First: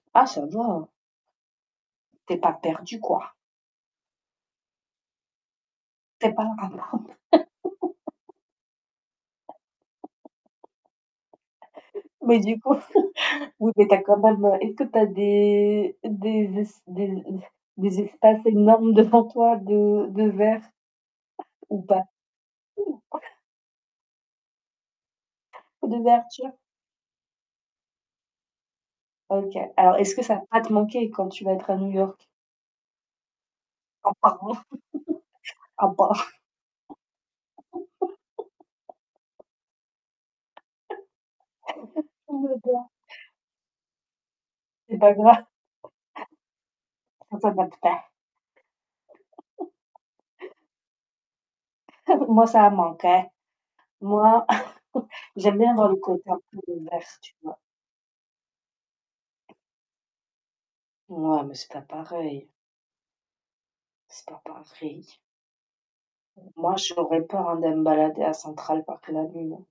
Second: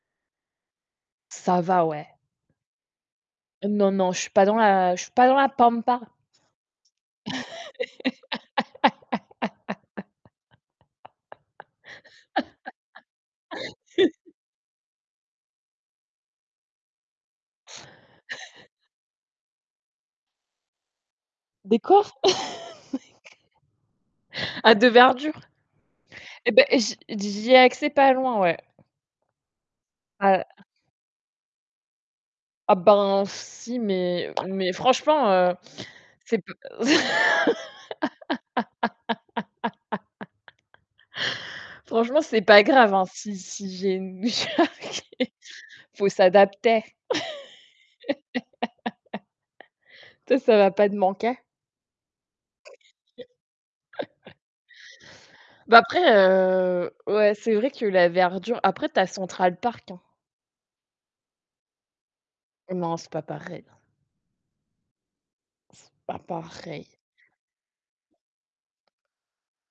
Ah ça va. Ça va, ouais. Tu es pas perdu, quoi. Non non, je suis pas dans la je suis pas dans la pampa. Tu es pas un [unintelligible] Mais du coup, vous êtes à quand même, heu, est-ce tu as des des des des espaces énormes devant toi de de verre Des ou pas? coffres? Ou pas? À de verdure D'ouverture. et beh j'y j'y ai accès pas loin, ouais. OK. Alors est-ce que ça va Ah pas te manquer quand tu vas être à New York? Ah ben, si, Un mais par un. mais franchement, heu, Un par un. c'est pas Franchement, c'est pas J'adore. grave hein, si si j'ai une C'est [unintelligible] il pas grave. faut s'adapter. Que ça va te [unintelligible] Toi ça va pas te manquer? Moi ça va me manquer. Moi j'aime bien Ben avoir le après, côté un peu de heu, vert, ouais, tu c'est vois? vrai que la verdure après tu as Central Park hein. Non mais c'est pas pareil. Non, c'est pas pareil. C'est pas pareil. C'est pas Moi, pareil. j'aurais peur de me balader à Central Park la nuit.